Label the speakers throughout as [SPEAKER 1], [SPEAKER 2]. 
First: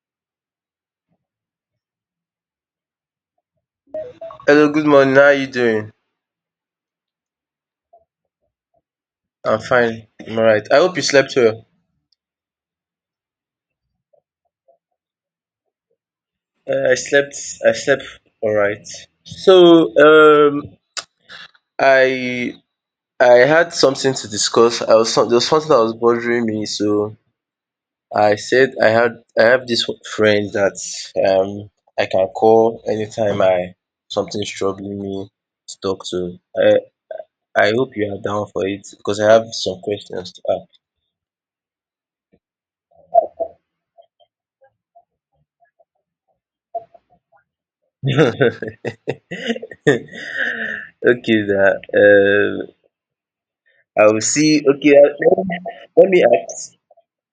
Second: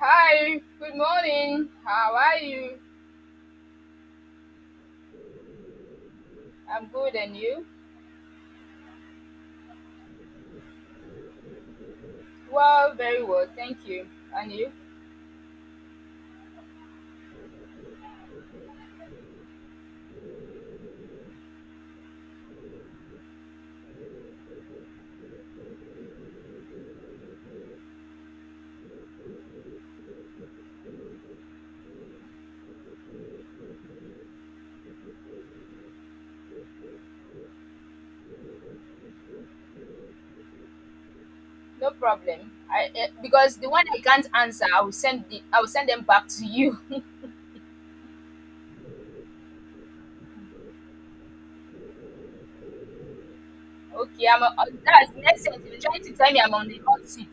[SPEAKER 1] Hi, good morning. How are you?
[SPEAKER 2] Hello, good morning. How are you doing?
[SPEAKER 1] I'm good, and you?
[SPEAKER 2] I'm fine. I'm alright. I hope you slept well.
[SPEAKER 1] Well, very well, thank you. And you?
[SPEAKER 2] I slept. I slept alright. So, um, I I had something to discuss. There was something that was bothering me. So I have this friend that um I can call anytime I something's troubling me to talk to. I hope you are down for it because I have some questions
[SPEAKER 1] No problem. I because the one I can't answer, I will send them back to you.
[SPEAKER 2] to ask. Okay that. I will
[SPEAKER 1] Okay, I'm
[SPEAKER 2] see,
[SPEAKER 1] on,
[SPEAKER 2] okay,
[SPEAKER 1] that's next
[SPEAKER 2] me
[SPEAKER 1] sentence. You're trying
[SPEAKER 2] let
[SPEAKER 1] to
[SPEAKER 2] me
[SPEAKER 1] tell me I'm on
[SPEAKER 2] ask,
[SPEAKER 1] the hot seat.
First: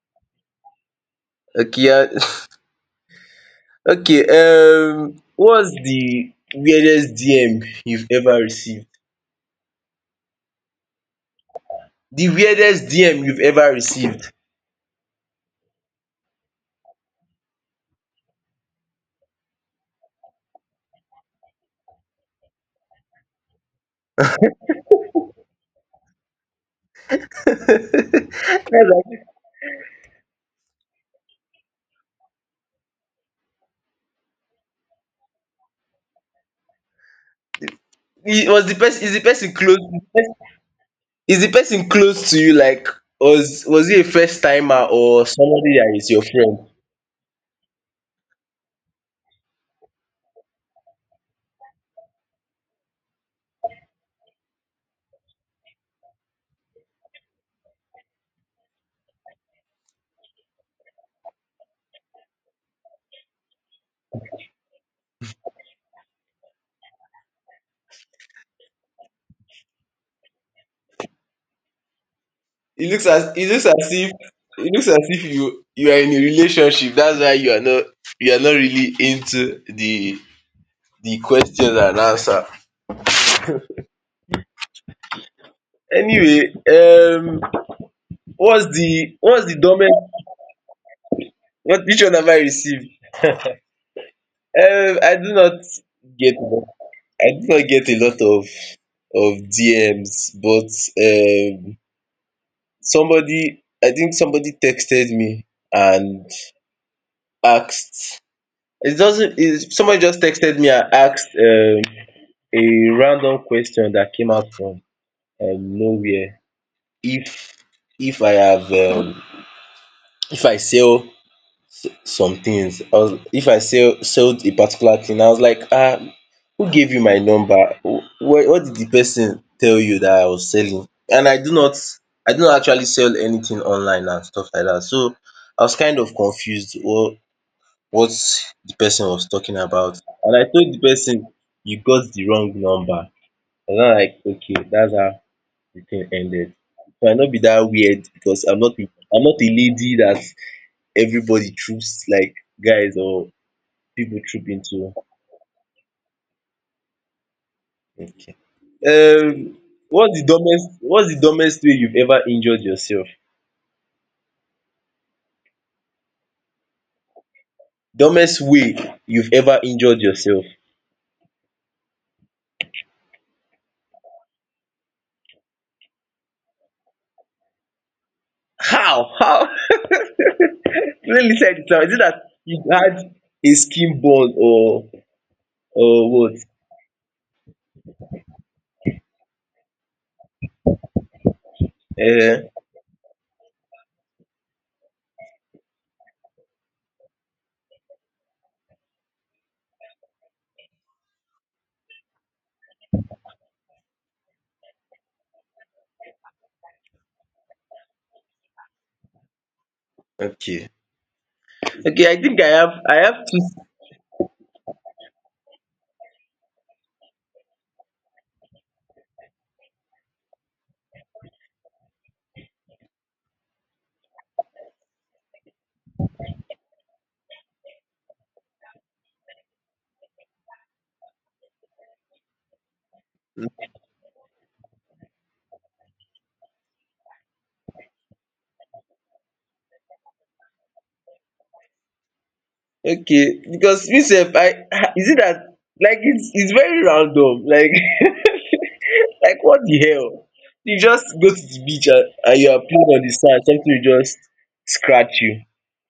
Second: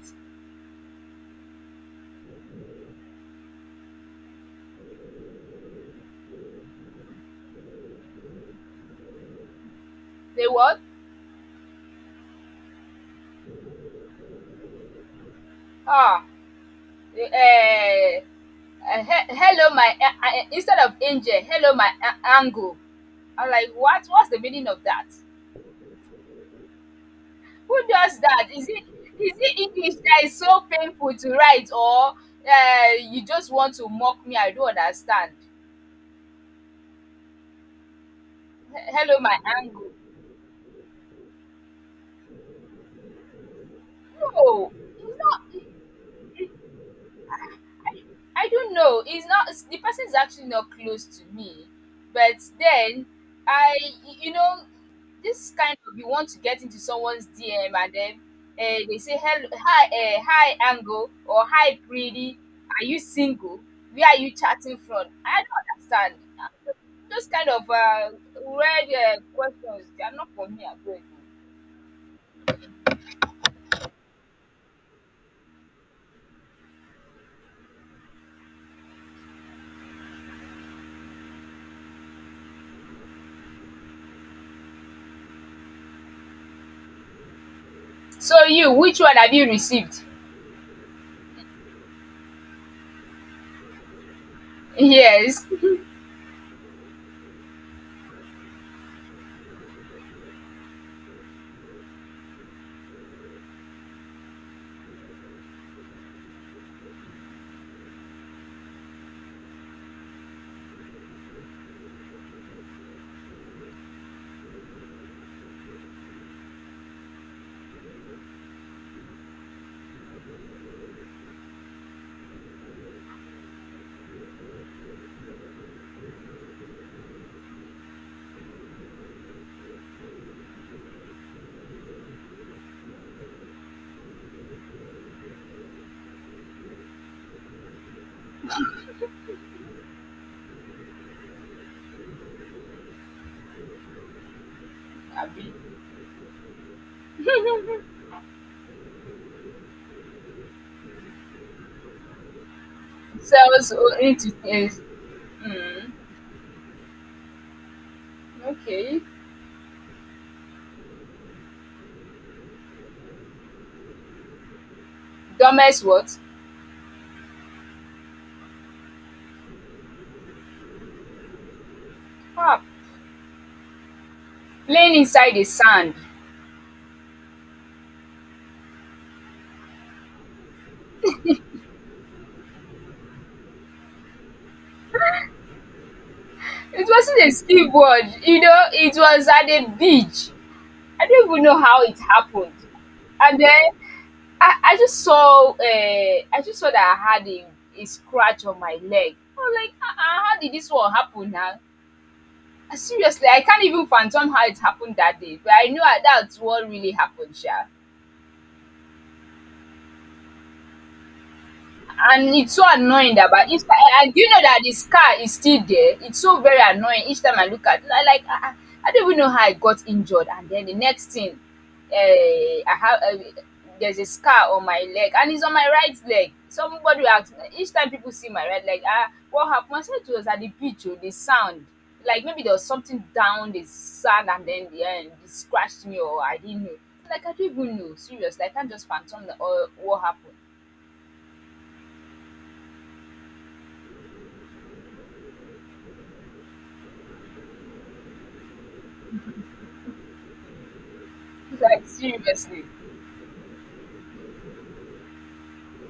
[SPEAKER 2] okay, okay, what's the weirdest DM you've ever received?
[SPEAKER 1] They what?
[SPEAKER 2] The weirdest DM you've ever received?
[SPEAKER 1] Ah, eh, Hello, my instead of angel, hello, my angle. I'm like, what? What's the meaning of that? Who does that?
[SPEAKER 2] That's like
[SPEAKER 1] Is it English that is so painful to write, or you just want to mock me? I don't understand. Hello,
[SPEAKER 2] the
[SPEAKER 1] my
[SPEAKER 2] person close,
[SPEAKER 1] angle.
[SPEAKER 2] is the person close to you like was he a first
[SPEAKER 1] No,
[SPEAKER 2] timer
[SPEAKER 1] it's
[SPEAKER 2] or
[SPEAKER 1] not.
[SPEAKER 2] somebody that is your friend?
[SPEAKER 1] I don't know. It's not it's, The person is actually not close to me, but then I, you know, this kind of you want to get into someone's DM, and then they say hello, hi, hi, Angle, or hi, Pretty. Are you single? Where are you chatting from? I don't understand. Uh, Those kind of weird questions, they are not for me. I beg.
[SPEAKER 2] It looks as it looks as if it looks as if you are in a relationship. That's why you are not really into the question and answer. Anyway,
[SPEAKER 1] So you, which one have
[SPEAKER 2] what's
[SPEAKER 1] you
[SPEAKER 2] the domain?
[SPEAKER 1] received?
[SPEAKER 2] What which one have I received? I do
[SPEAKER 1] Yes,
[SPEAKER 2] not get a lot of DMs, but um, somebody, I think somebody texted me and asked. It doesn't. It, somebody just texted me and asked. A random question that came out from nowhere. If if I have if I sell s- some things or if I sell sold a particular thing. I was like, ah, who gave you my number? What did the person tell you that I was selling? And I do not actually sell anything online and stuff like that. So I was kind of confused what the person was talking about. And I told the person, you got the wrong number. And I'm like, okay, that's how
[SPEAKER 1] Abi.
[SPEAKER 2] the thing ended. So I not be that weird because I'm not a lady that everybody troops, like, guys or
[SPEAKER 1] So so
[SPEAKER 2] people
[SPEAKER 1] into
[SPEAKER 2] troop
[SPEAKER 1] things.
[SPEAKER 2] into. Okay.
[SPEAKER 1] Okay.
[SPEAKER 2] Um what's the dumbest way you've ever injured yourself?
[SPEAKER 1] Dumbest what?
[SPEAKER 2] Dumbest way you've ever injured yourself.
[SPEAKER 1] Ah, playing inside the sand.
[SPEAKER 2] How? How? Let me tell you something. Is it that you had a skin burn or what?
[SPEAKER 1] It wasn't a skateboard, you know, it was at a beach. I don't even know how it
[SPEAKER 2] Uh,
[SPEAKER 1] happened. And then I just saw that I had a scratch on my leg. I was like, uh-uh, how did this one happen now? Seriously, I can't even fathom how it happened that day, but I know that- that's what really happened, Sha.
[SPEAKER 2] okay. Okay, I
[SPEAKER 1] And
[SPEAKER 2] think
[SPEAKER 1] it's so
[SPEAKER 2] I have
[SPEAKER 1] annoying, that
[SPEAKER 2] two.
[SPEAKER 1] but each time, and you know that the scar is still there, it's so very annoying. Each time I look at it, I don't even know how I got injured, and then the next thing I have there's a scar on my leg, and it's on my right leg. Somebody will ask, each time people see my right leg, ah, what happened? I said it was at the beach. Oh, the sound, like maybe there was something down the sand, and then the end it scratched me, or I didn't know. Like, I don't even know. Seriously, I can't just phantom the, what happened.
[SPEAKER 2] Okay, because me, I is it that, like, it's very random, like, like what the hell? You just go to the beach
[SPEAKER 1] Like,
[SPEAKER 2] and you are
[SPEAKER 1] seriously.
[SPEAKER 2] playing on the sand, something will just scratch you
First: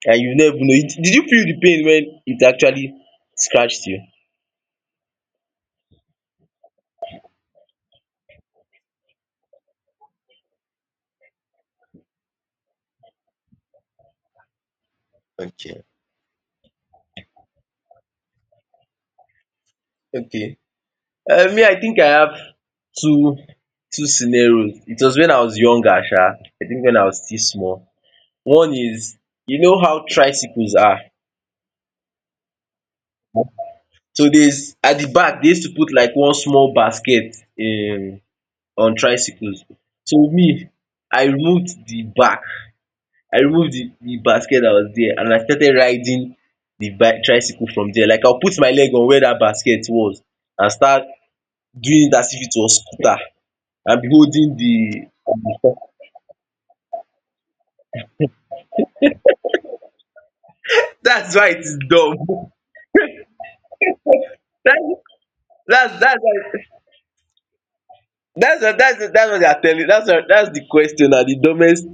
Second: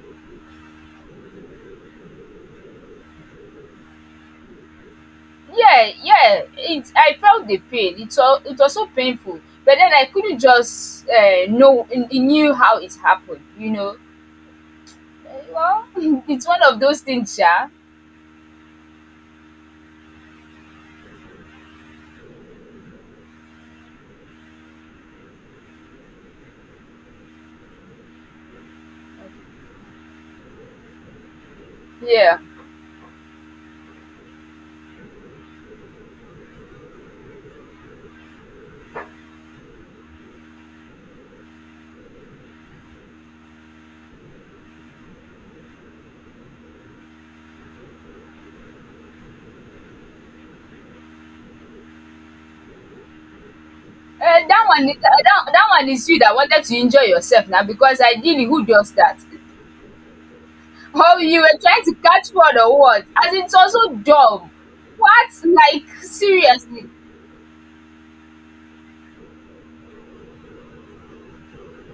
[SPEAKER 2] and you never know. Did you feel the pain when it actually scratched you?
[SPEAKER 1] Yeah, yeah, it I felt the pain. It was so painful, but then I couldn't just know it, it knew how it happened, you know. Eh,
[SPEAKER 2] Okay,
[SPEAKER 1] well, it's one of those things. Yeah,
[SPEAKER 2] okay. Me, I think I have two two scenarios. It was when I was younger, sha, I think when I was still small. One is, you know how tricycles are?
[SPEAKER 1] yeah.
[SPEAKER 2] So there's at the back, they used to put like one small basket on tricycles. So me, I removed the back, I removed the basket that was there and I started riding the bike tricycle from there. Like, I'll put my leg on where that basket was and start doing it as if it was scooter and be holding
[SPEAKER 1] That
[SPEAKER 2] the—
[SPEAKER 1] that one is you that wanted to enjoy yourself now, because ideally, who does that? Oh,
[SPEAKER 2] that's
[SPEAKER 1] you
[SPEAKER 2] why it
[SPEAKER 1] were
[SPEAKER 2] is
[SPEAKER 1] trying to
[SPEAKER 2] dumb.
[SPEAKER 1] catch word or what? As it's also dumb.
[SPEAKER 2] That's
[SPEAKER 1] What? Like,
[SPEAKER 2] that's why.
[SPEAKER 1] seriously.
[SPEAKER 2] That's what they are telling. That's the question na, the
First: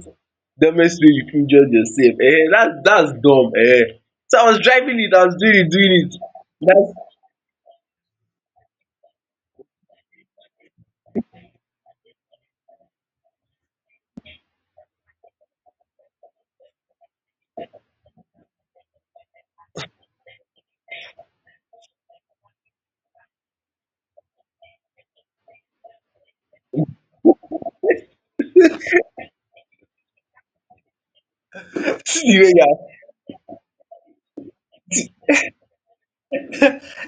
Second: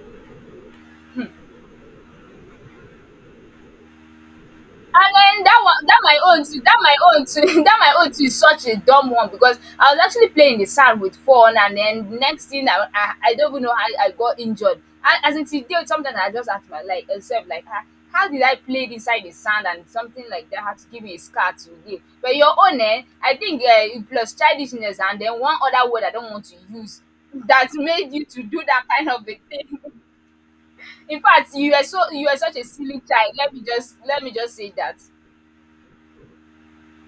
[SPEAKER 2] dumbest way you fit judge yourself. Eh, that's dumb. Eh. So I was driving it,
[SPEAKER 1] And
[SPEAKER 2] I was
[SPEAKER 1] then
[SPEAKER 2] doing
[SPEAKER 1] that
[SPEAKER 2] it,
[SPEAKER 1] one,
[SPEAKER 2] doing
[SPEAKER 1] that
[SPEAKER 2] it.
[SPEAKER 1] my own too, that
[SPEAKER 2] That's,
[SPEAKER 1] my own too, that my own too is such a dumb one, because I was actually playing the sand with phone, and then next thing I don't even know how I got injured. And as it's did, sometimes I just ask my like myself, like, ah, how did I play inside the sand, and something like that had to give me a scar today? But your own, eh, I think, plus childishness, and then one other word I don't want to use, that made you to do that kind of a thing. In fact, you are
[SPEAKER 2] see
[SPEAKER 1] so, you are
[SPEAKER 2] the way
[SPEAKER 1] such
[SPEAKER 2] you
[SPEAKER 1] a silly
[SPEAKER 2] are,
[SPEAKER 1] child. Let me just say that.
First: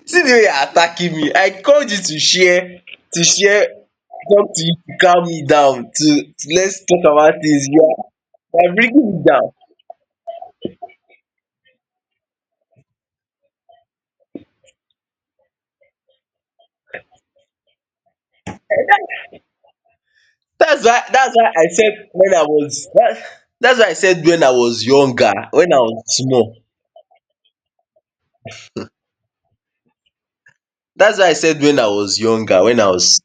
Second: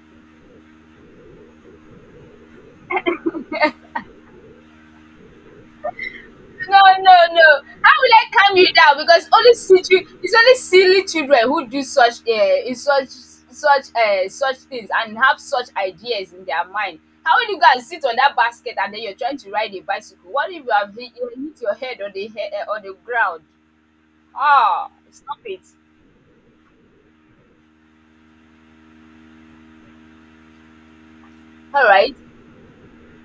[SPEAKER 2] attacking me. I called you to share, to share something to you, to calm me down, to
[SPEAKER 1] No,
[SPEAKER 2] let's talk
[SPEAKER 1] no,
[SPEAKER 2] about
[SPEAKER 1] no.
[SPEAKER 2] things.
[SPEAKER 1] How will I calm
[SPEAKER 2] You
[SPEAKER 1] you
[SPEAKER 2] are
[SPEAKER 1] down?
[SPEAKER 2] bringing me
[SPEAKER 1] Because
[SPEAKER 2] down.
[SPEAKER 1] only silly, it's only silly children who do such things, and have such ideas in their mind. How will you go and sit on that basket, and then you're trying to ride a bicycle? What if you have hit, you
[SPEAKER 2] That's why
[SPEAKER 1] hit
[SPEAKER 2] I
[SPEAKER 1] your head
[SPEAKER 2] said
[SPEAKER 1] on the
[SPEAKER 2] when I
[SPEAKER 1] on
[SPEAKER 2] was
[SPEAKER 1] the
[SPEAKER 2] that,
[SPEAKER 1] ground?
[SPEAKER 2] that's why I said when I was
[SPEAKER 1] Ah,
[SPEAKER 2] younger,
[SPEAKER 1] stop it.
[SPEAKER 2] when I was small. That's why I said when
[SPEAKER 1] All
[SPEAKER 2] I
[SPEAKER 1] right.
[SPEAKER 2] was younger, when I was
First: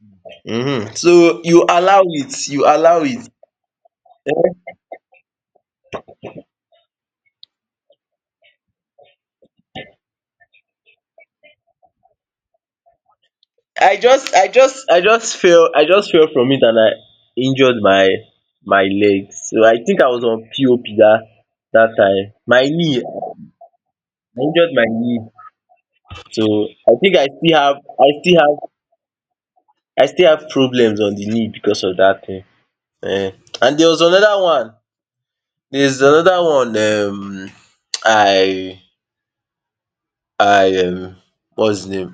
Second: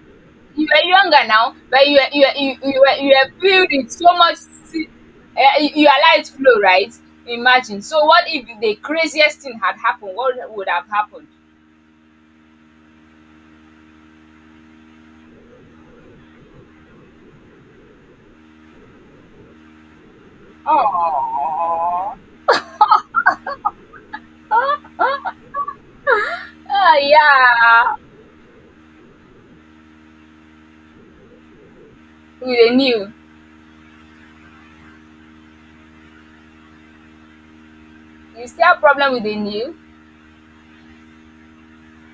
[SPEAKER 1] You were
[SPEAKER 2] mhm.
[SPEAKER 1] younger
[SPEAKER 2] So
[SPEAKER 1] now,
[SPEAKER 2] you
[SPEAKER 1] but
[SPEAKER 2] allow it, you allow
[SPEAKER 1] you
[SPEAKER 2] it.
[SPEAKER 1] were filled with so much. si- you are light flow, right? Imagine. So, what if the craziest thing had happened? What would have happened?
[SPEAKER 2] I just fell from it and I injured my leg. So I think I was on POP that that
[SPEAKER 1] Oh,
[SPEAKER 2] time. My knee, I injured my knee. So I
[SPEAKER 1] oh
[SPEAKER 2] think
[SPEAKER 1] yeah.
[SPEAKER 2] I still have problems on the knee because of that thing.
[SPEAKER 1] With a new,
[SPEAKER 2] Eh. And there was another one. There's another one.
[SPEAKER 1] you still have
[SPEAKER 2] I
[SPEAKER 1] problem with the new?
[SPEAKER 2] I What's his name?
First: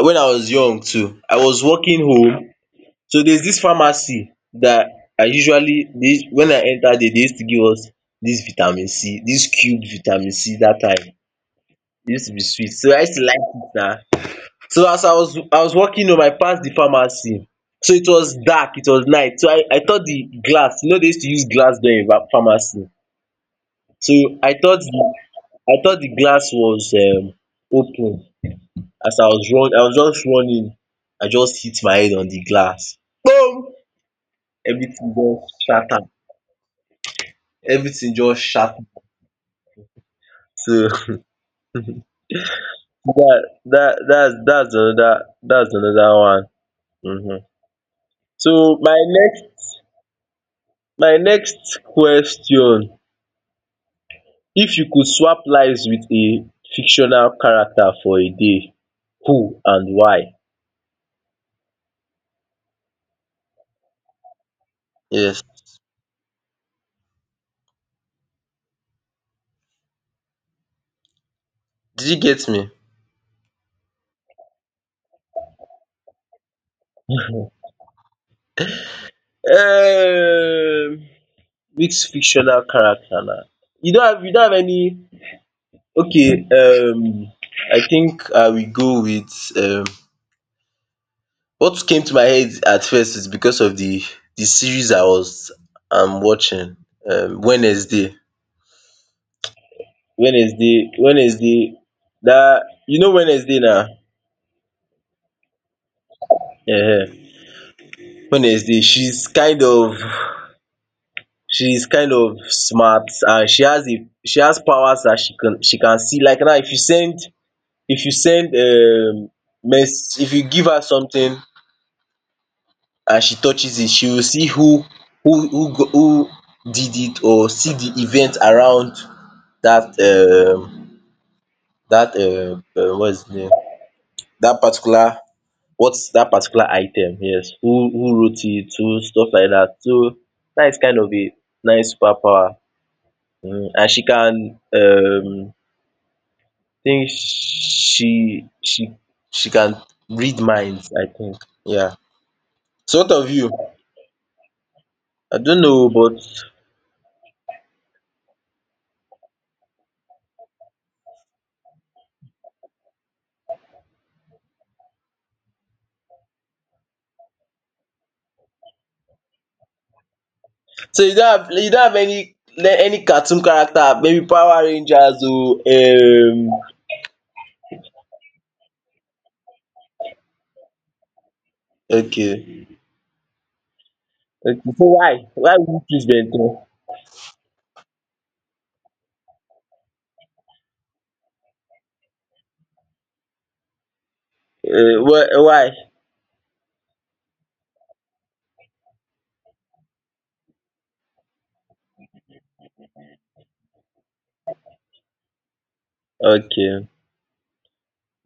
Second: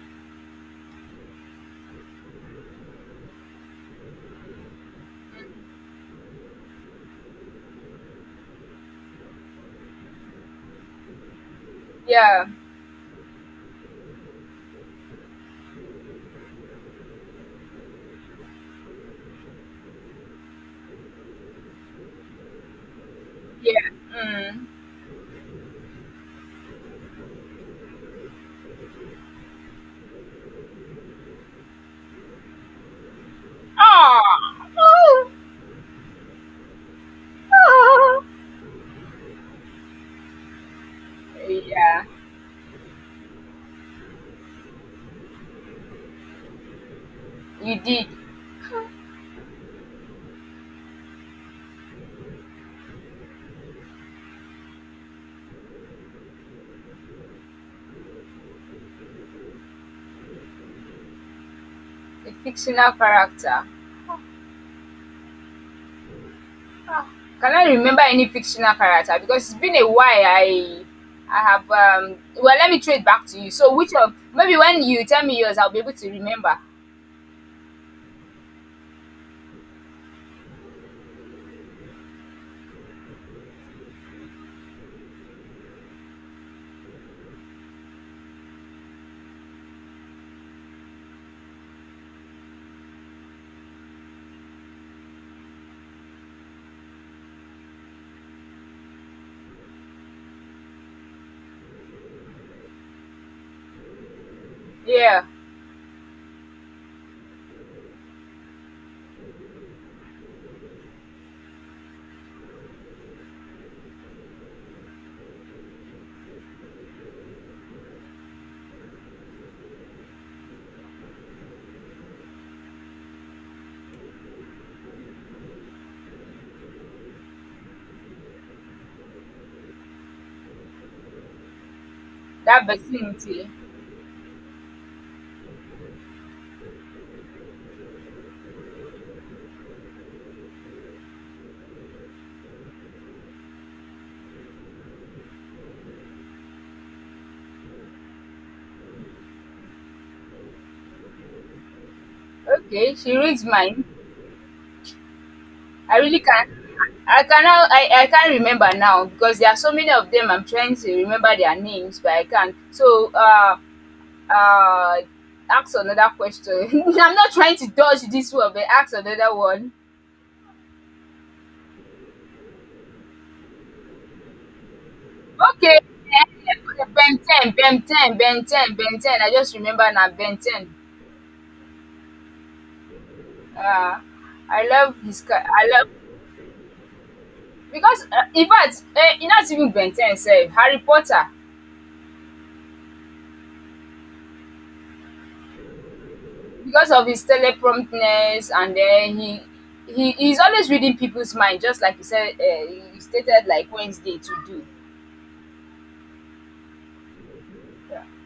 [SPEAKER 2] When I was young too, I was walking home. So there's this pharmacy that I usually, they, when I entered there, they used to give us this vitamin C, this cubed vitamin C that time. It used to be
[SPEAKER 1] Yeah,
[SPEAKER 2] sweet. So I used to like it na. So as I was walking home, I passed the pharmacy. So it was dark, it was night. So, I thought the glass, you know they used to use glass door in pharmacy.
[SPEAKER 1] yeah.
[SPEAKER 2] So I
[SPEAKER 1] Mm.
[SPEAKER 2] thought the I thought the glass was open. As I was run I was just running, I just hit my head on di glass, kpom!
[SPEAKER 1] Oh,
[SPEAKER 2] Everytin
[SPEAKER 1] oh,
[SPEAKER 2] just shatter, everytin
[SPEAKER 1] oh.
[SPEAKER 2] just shatter. So
[SPEAKER 1] Yeah.
[SPEAKER 2] dats anoda, dats anoda one. um.
[SPEAKER 1] You did
[SPEAKER 2] So my next question, if you could swap lives wit a fictional character for a day, who and why?
[SPEAKER 1] a fictional character.
[SPEAKER 2] Yes,
[SPEAKER 1] Can I remember any fictional character? Because it's been a while. I have
[SPEAKER 2] did
[SPEAKER 1] um.
[SPEAKER 2] you get
[SPEAKER 1] Well,
[SPEAKER 2] me?
[SPEAKER 1] let me throw back to you. So, which of, maybe when you tell me yours, I'll be able to remember.
[SPEAKER 2] um which fictional character na? You don have, you don have any okay, I think I will go with, um, what came to my head at first is because of the series I was watching, Wednesday, Wednesday. That, you know Wednesday now.
[SPEAKER 1] Yeah,
[SPEAKER 2] Yeah, Wednesday. She's kind of smart and she has powers that she can see. Like now, if you send, mess if you give her something, as she touches it she will see who did it, or see the event around that um that,
[SPEAKER 1] that
[SPEAKER 2] what is the
[SPEAKER 1] vicinity.
[SPEAKER 2] name, that particular what's that particular item, yes, who wrote it, who, stuff like that. So that is kind of a nice superpower. And she can, think she she she can read minds, I think. Yeah.
[SPEAKER 1] Okay,
[SPEAKER 2] So what
[SPEAKER 1] she
[SPEAKER 2] of
[SPEAKER 1] reads
[SPEAKER 2] you?
[SPEAKER 1] mine.
[SPEAKER 2] I don't know o.
[SPEAKER 1] I
[SPEAKER 2] But
[SPEAKER 1] really can't. I cannot. I can't remember now, because there are so many of them. I'm trying to remember their names, but I can't. So, uh, ask another question. I'm not trying to dodge this one, but ask another one.
[SPEAKER 2] so you don't have, you don't have any le- any cartoon character, maybe Power Rangers oh,
[SPEAKER 1] Okay. Ben 10, Ben 10. I just remember now, Ben 10.
[SPEAKER 2] okay.
[SPEAKER 1] Uh,
[SPEAKER 2] Okay,
[SPEAKER 1] I
[SPEAKER 2] so
[SPEAKER 1] love
[SPEAKER 2] why?
[SPEAKER 1] his car.
[SPEAKER 2] Why
[SPEAKER 1] I
[SPEAKER 2] would you
[SPEAKER 1] love,
[SPEAKER 2] choose Ben 10?
[SPEAKER 1] because in fact, not even Ben 10 self, Harry Potter,
[SPEAKER 2] Why?
[SPEAKER 1] because of his telepromptness. And then he's always reading people's mind, just like you said, you stated, like Wednesday to do.
[SPEAKER 2] Okay.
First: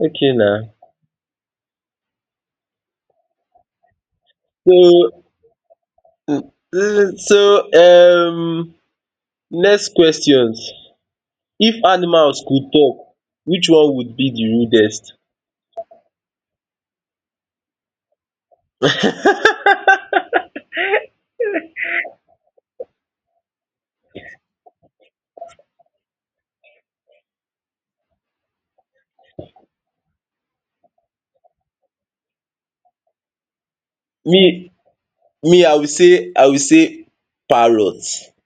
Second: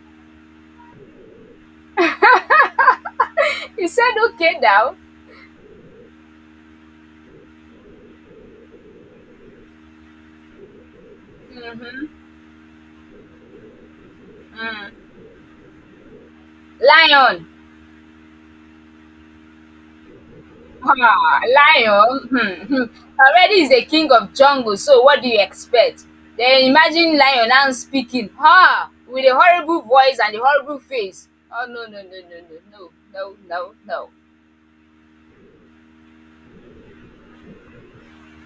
[SPEAKER 2] Okay na.
[SPEAKER 1] He said okay now,
[SPEAKER 2] So, mm, so next questions. If animals could talk, which one would be the rudest?
[SPEAKER 1] lion. Ah, lion, hmm, hmm, already is the king of jungle, so what do you expect? Then imagine lion now speaking, ah, with a horrible voice and a horrible face. Oh, no, no, no, no, no, no, no, no, no.
[SPEAKER 2] Me Me, I will say parrot.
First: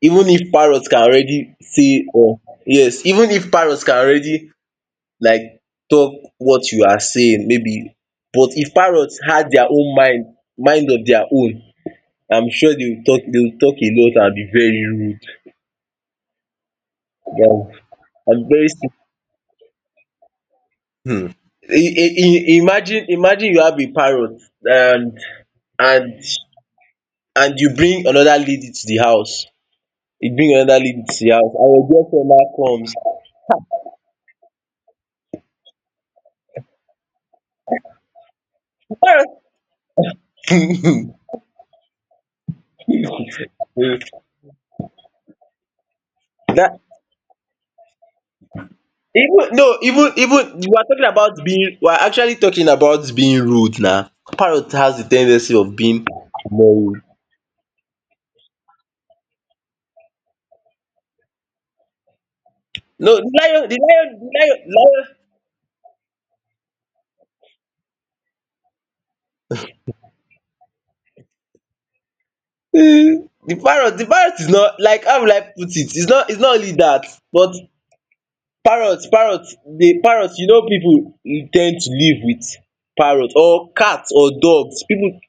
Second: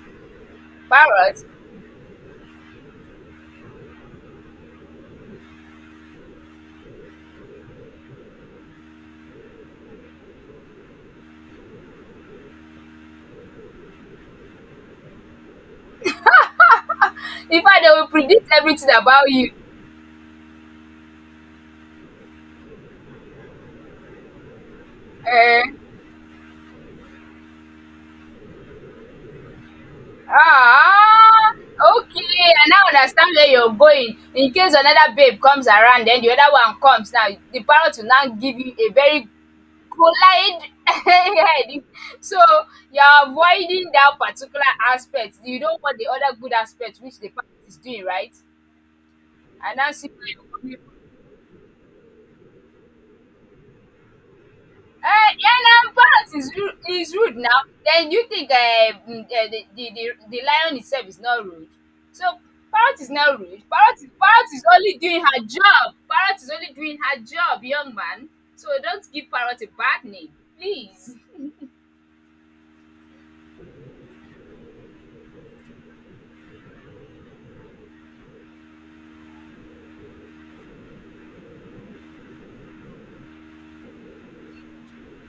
[SPEAKER 2] Even if parrot can already
[SPEAKER 1] Parrot?
[SPEAKER 2] say, or, yes, even if parrot can already, like, talk what you are saying, maybe, but if parrots had their own mind, mind of their own, I'm sure they will talk a lot and be very rude. Yeah,
[SPEAKER 1] In fact, they will
[SPEAKER 2] and
[SPEAKER 1] predict
[SPEAKER 2] very si—
[SPEAKER 1] everything about you.
[SPEAKER 2] imagine you have a parrot and
[SPEAKER 1] Eh.
[SPEAKER 2] and and you bring another lady to the house. You bring another lady to the
[SPEAKER 1] Ah,
[SPEAKER 2] house and your girlfriend
[SPEAKER 1] okay,
[SPEAKER 2] now
[SPEAKER 1] I now
[SPEAKER 2] comes.
[SPEAKER 1] understand where you're going. In case another babe comes around, then the other one comes now, the parrot will now give you a very collide
[SPEAKER 2] That,
[SPEAKER 1] head. So you're avoiding that particular aspect. You don't want the other good aspect which the parent is doing, right?
[SPEAKER 2] even no,
[SPEAKER 1] And now see where you're
[SPEAKER 2] even you
[SPEAKER 1] coming
[SPEAKER 2] are
[SPEAKER 1] from.
[SPEAKER 2] talking about being, we are actually talking about being rude now. Parrot has the
[SPEAKER 1] Eh,
[SPEAKER 2] tendency
[SPEAKER 1] yeah,
[SPEAKER 2] of
[SPEAKER 1] now
[SPEAKER 2] being
[SPEAKER 1] parents
[SPEAKER 2] more rude.
[SPEAKER 1] is rude now. Then you think, uh, mm, eh, the lion itself is not rude. So parrot is
[SPEAKER 2] No, the
[SPEAKER 1] not rude.
[SPEAKER 2] lion, the lion,
[SPEAKER 1] Parrot
[SPEAKER 2] the
[SPEAKER 1] is only
[SPEAKER 2] lion,
[SPEAKER 1] doing her job. Parrot is only doing her job, young man. So don't give parrot a bad name, please.
[SPEAKER 2] lion. Eh, the parrot, the parrot is not, like, how will I put it? It's not only that, but the parrot. You know, people tend to live with parrot or cat or dogs. People—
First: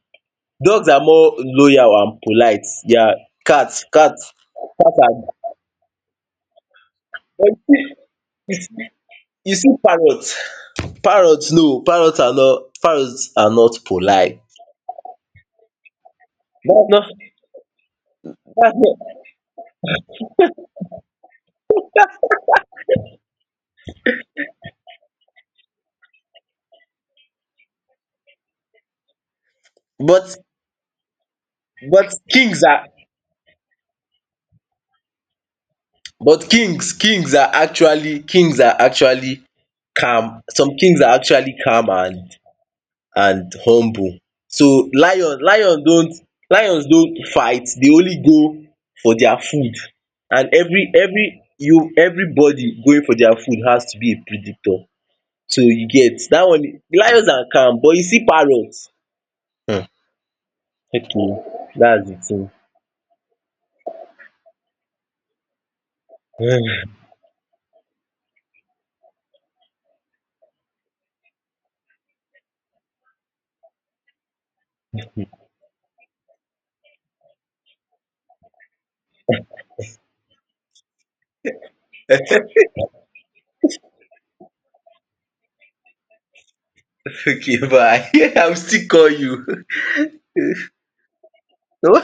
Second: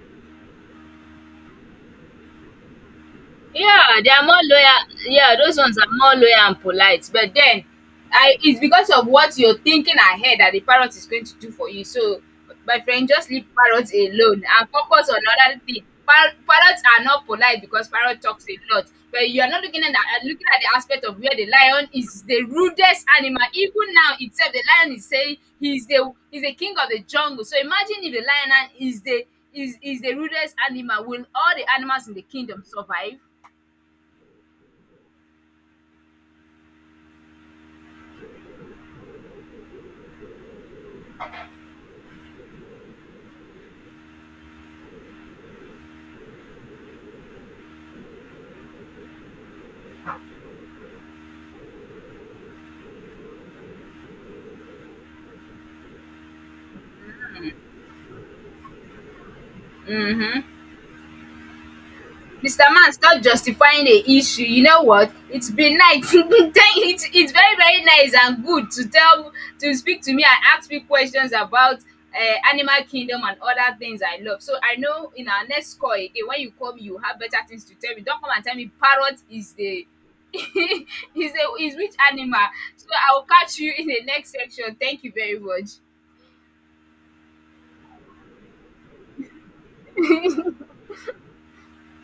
[SPEAKER 2] dogs are more loyal and polite. Yeah, cats
[SPEAKER 1] Yeah, they are
[SPEAKER 2] cats
[SPEAKER 1] more loyal.
[SPEAKER 2] cats are,
[SPEAKER 1] Yeah, those ones are more loyal and polite. But
[SPEAKER 2] but you
[SPEAKER 1] then,
[SPEAKER 2] see,
[SPEAKER 1] I,
[SPEAKER 2] you
[SPEAKER 1] it's
[SPEAKER 2] see
[SPEAKER 1] because of what
[SPEAKER 2] you
[SPEAKER 1] you're
[SPEAKER 2] see
[SPEAKER 1] thinking
[SPEAKER 2] parrots,
[SPEAKER 1] ahead that the parrot is going to do for you. So, my friend, just
[SPEAKER 2] parrots
[SPEAKER 1] leave
[SPEAKER 2] are not
[SPEAKER 1] parrots
[SPEAKER 2] polite.
[SPEAKER 1] alone and focus on other things. Parrots
[SPEAKER 2] That's not,
[SPEAKER 1] are not polite, because parrot talks
[SPEAKER 2] that's
[SPEAKER 1] a lot.
[SPEAKER 2] not
[SPEAKER 1] But you are not looking at the, looking at the aspect of where the lion is the rudest animal. Even now itself, the lion is saying he's the king of the jungle. So imagine if the lion is the is the
[SPEAKER 2] but,
[SPEAKER 1] rudest animal. Will all the animals
[SPEAKER 2] but
[SPEAKER 1] in the
[SPEAKER 2] kings
[SPEAKER 1] kingdom
[SPEAKER 2] are
[SPEAKER 1] survive?
[SPEAKER 2] but kings are actually, calm. Some kings are actually calm and, humble. So, lions don't fight, they only go for their food, and everybody going for their food has to be a predator. So you get dat one, lions are calm, but you see parrot, um
[SPEAKER 1] Mhm.
[SPEAKER 2] okay, dats de thing.
[SPEAKER 1] Mr. Man, stop justifying the issue. You know what? It's been nice. Thank- it's very, very nice and good to tell, to speak to me and ask me questions about Animal Kingdom and other things I love. So I know, in our next call again, when you call me, you have better things to tell me. Don't come and tell me parrot is the is a, is which animal. So I'll catch you in the next section. Thank you very much.
[SPEAKER 2] Okay, bye. I will still call you.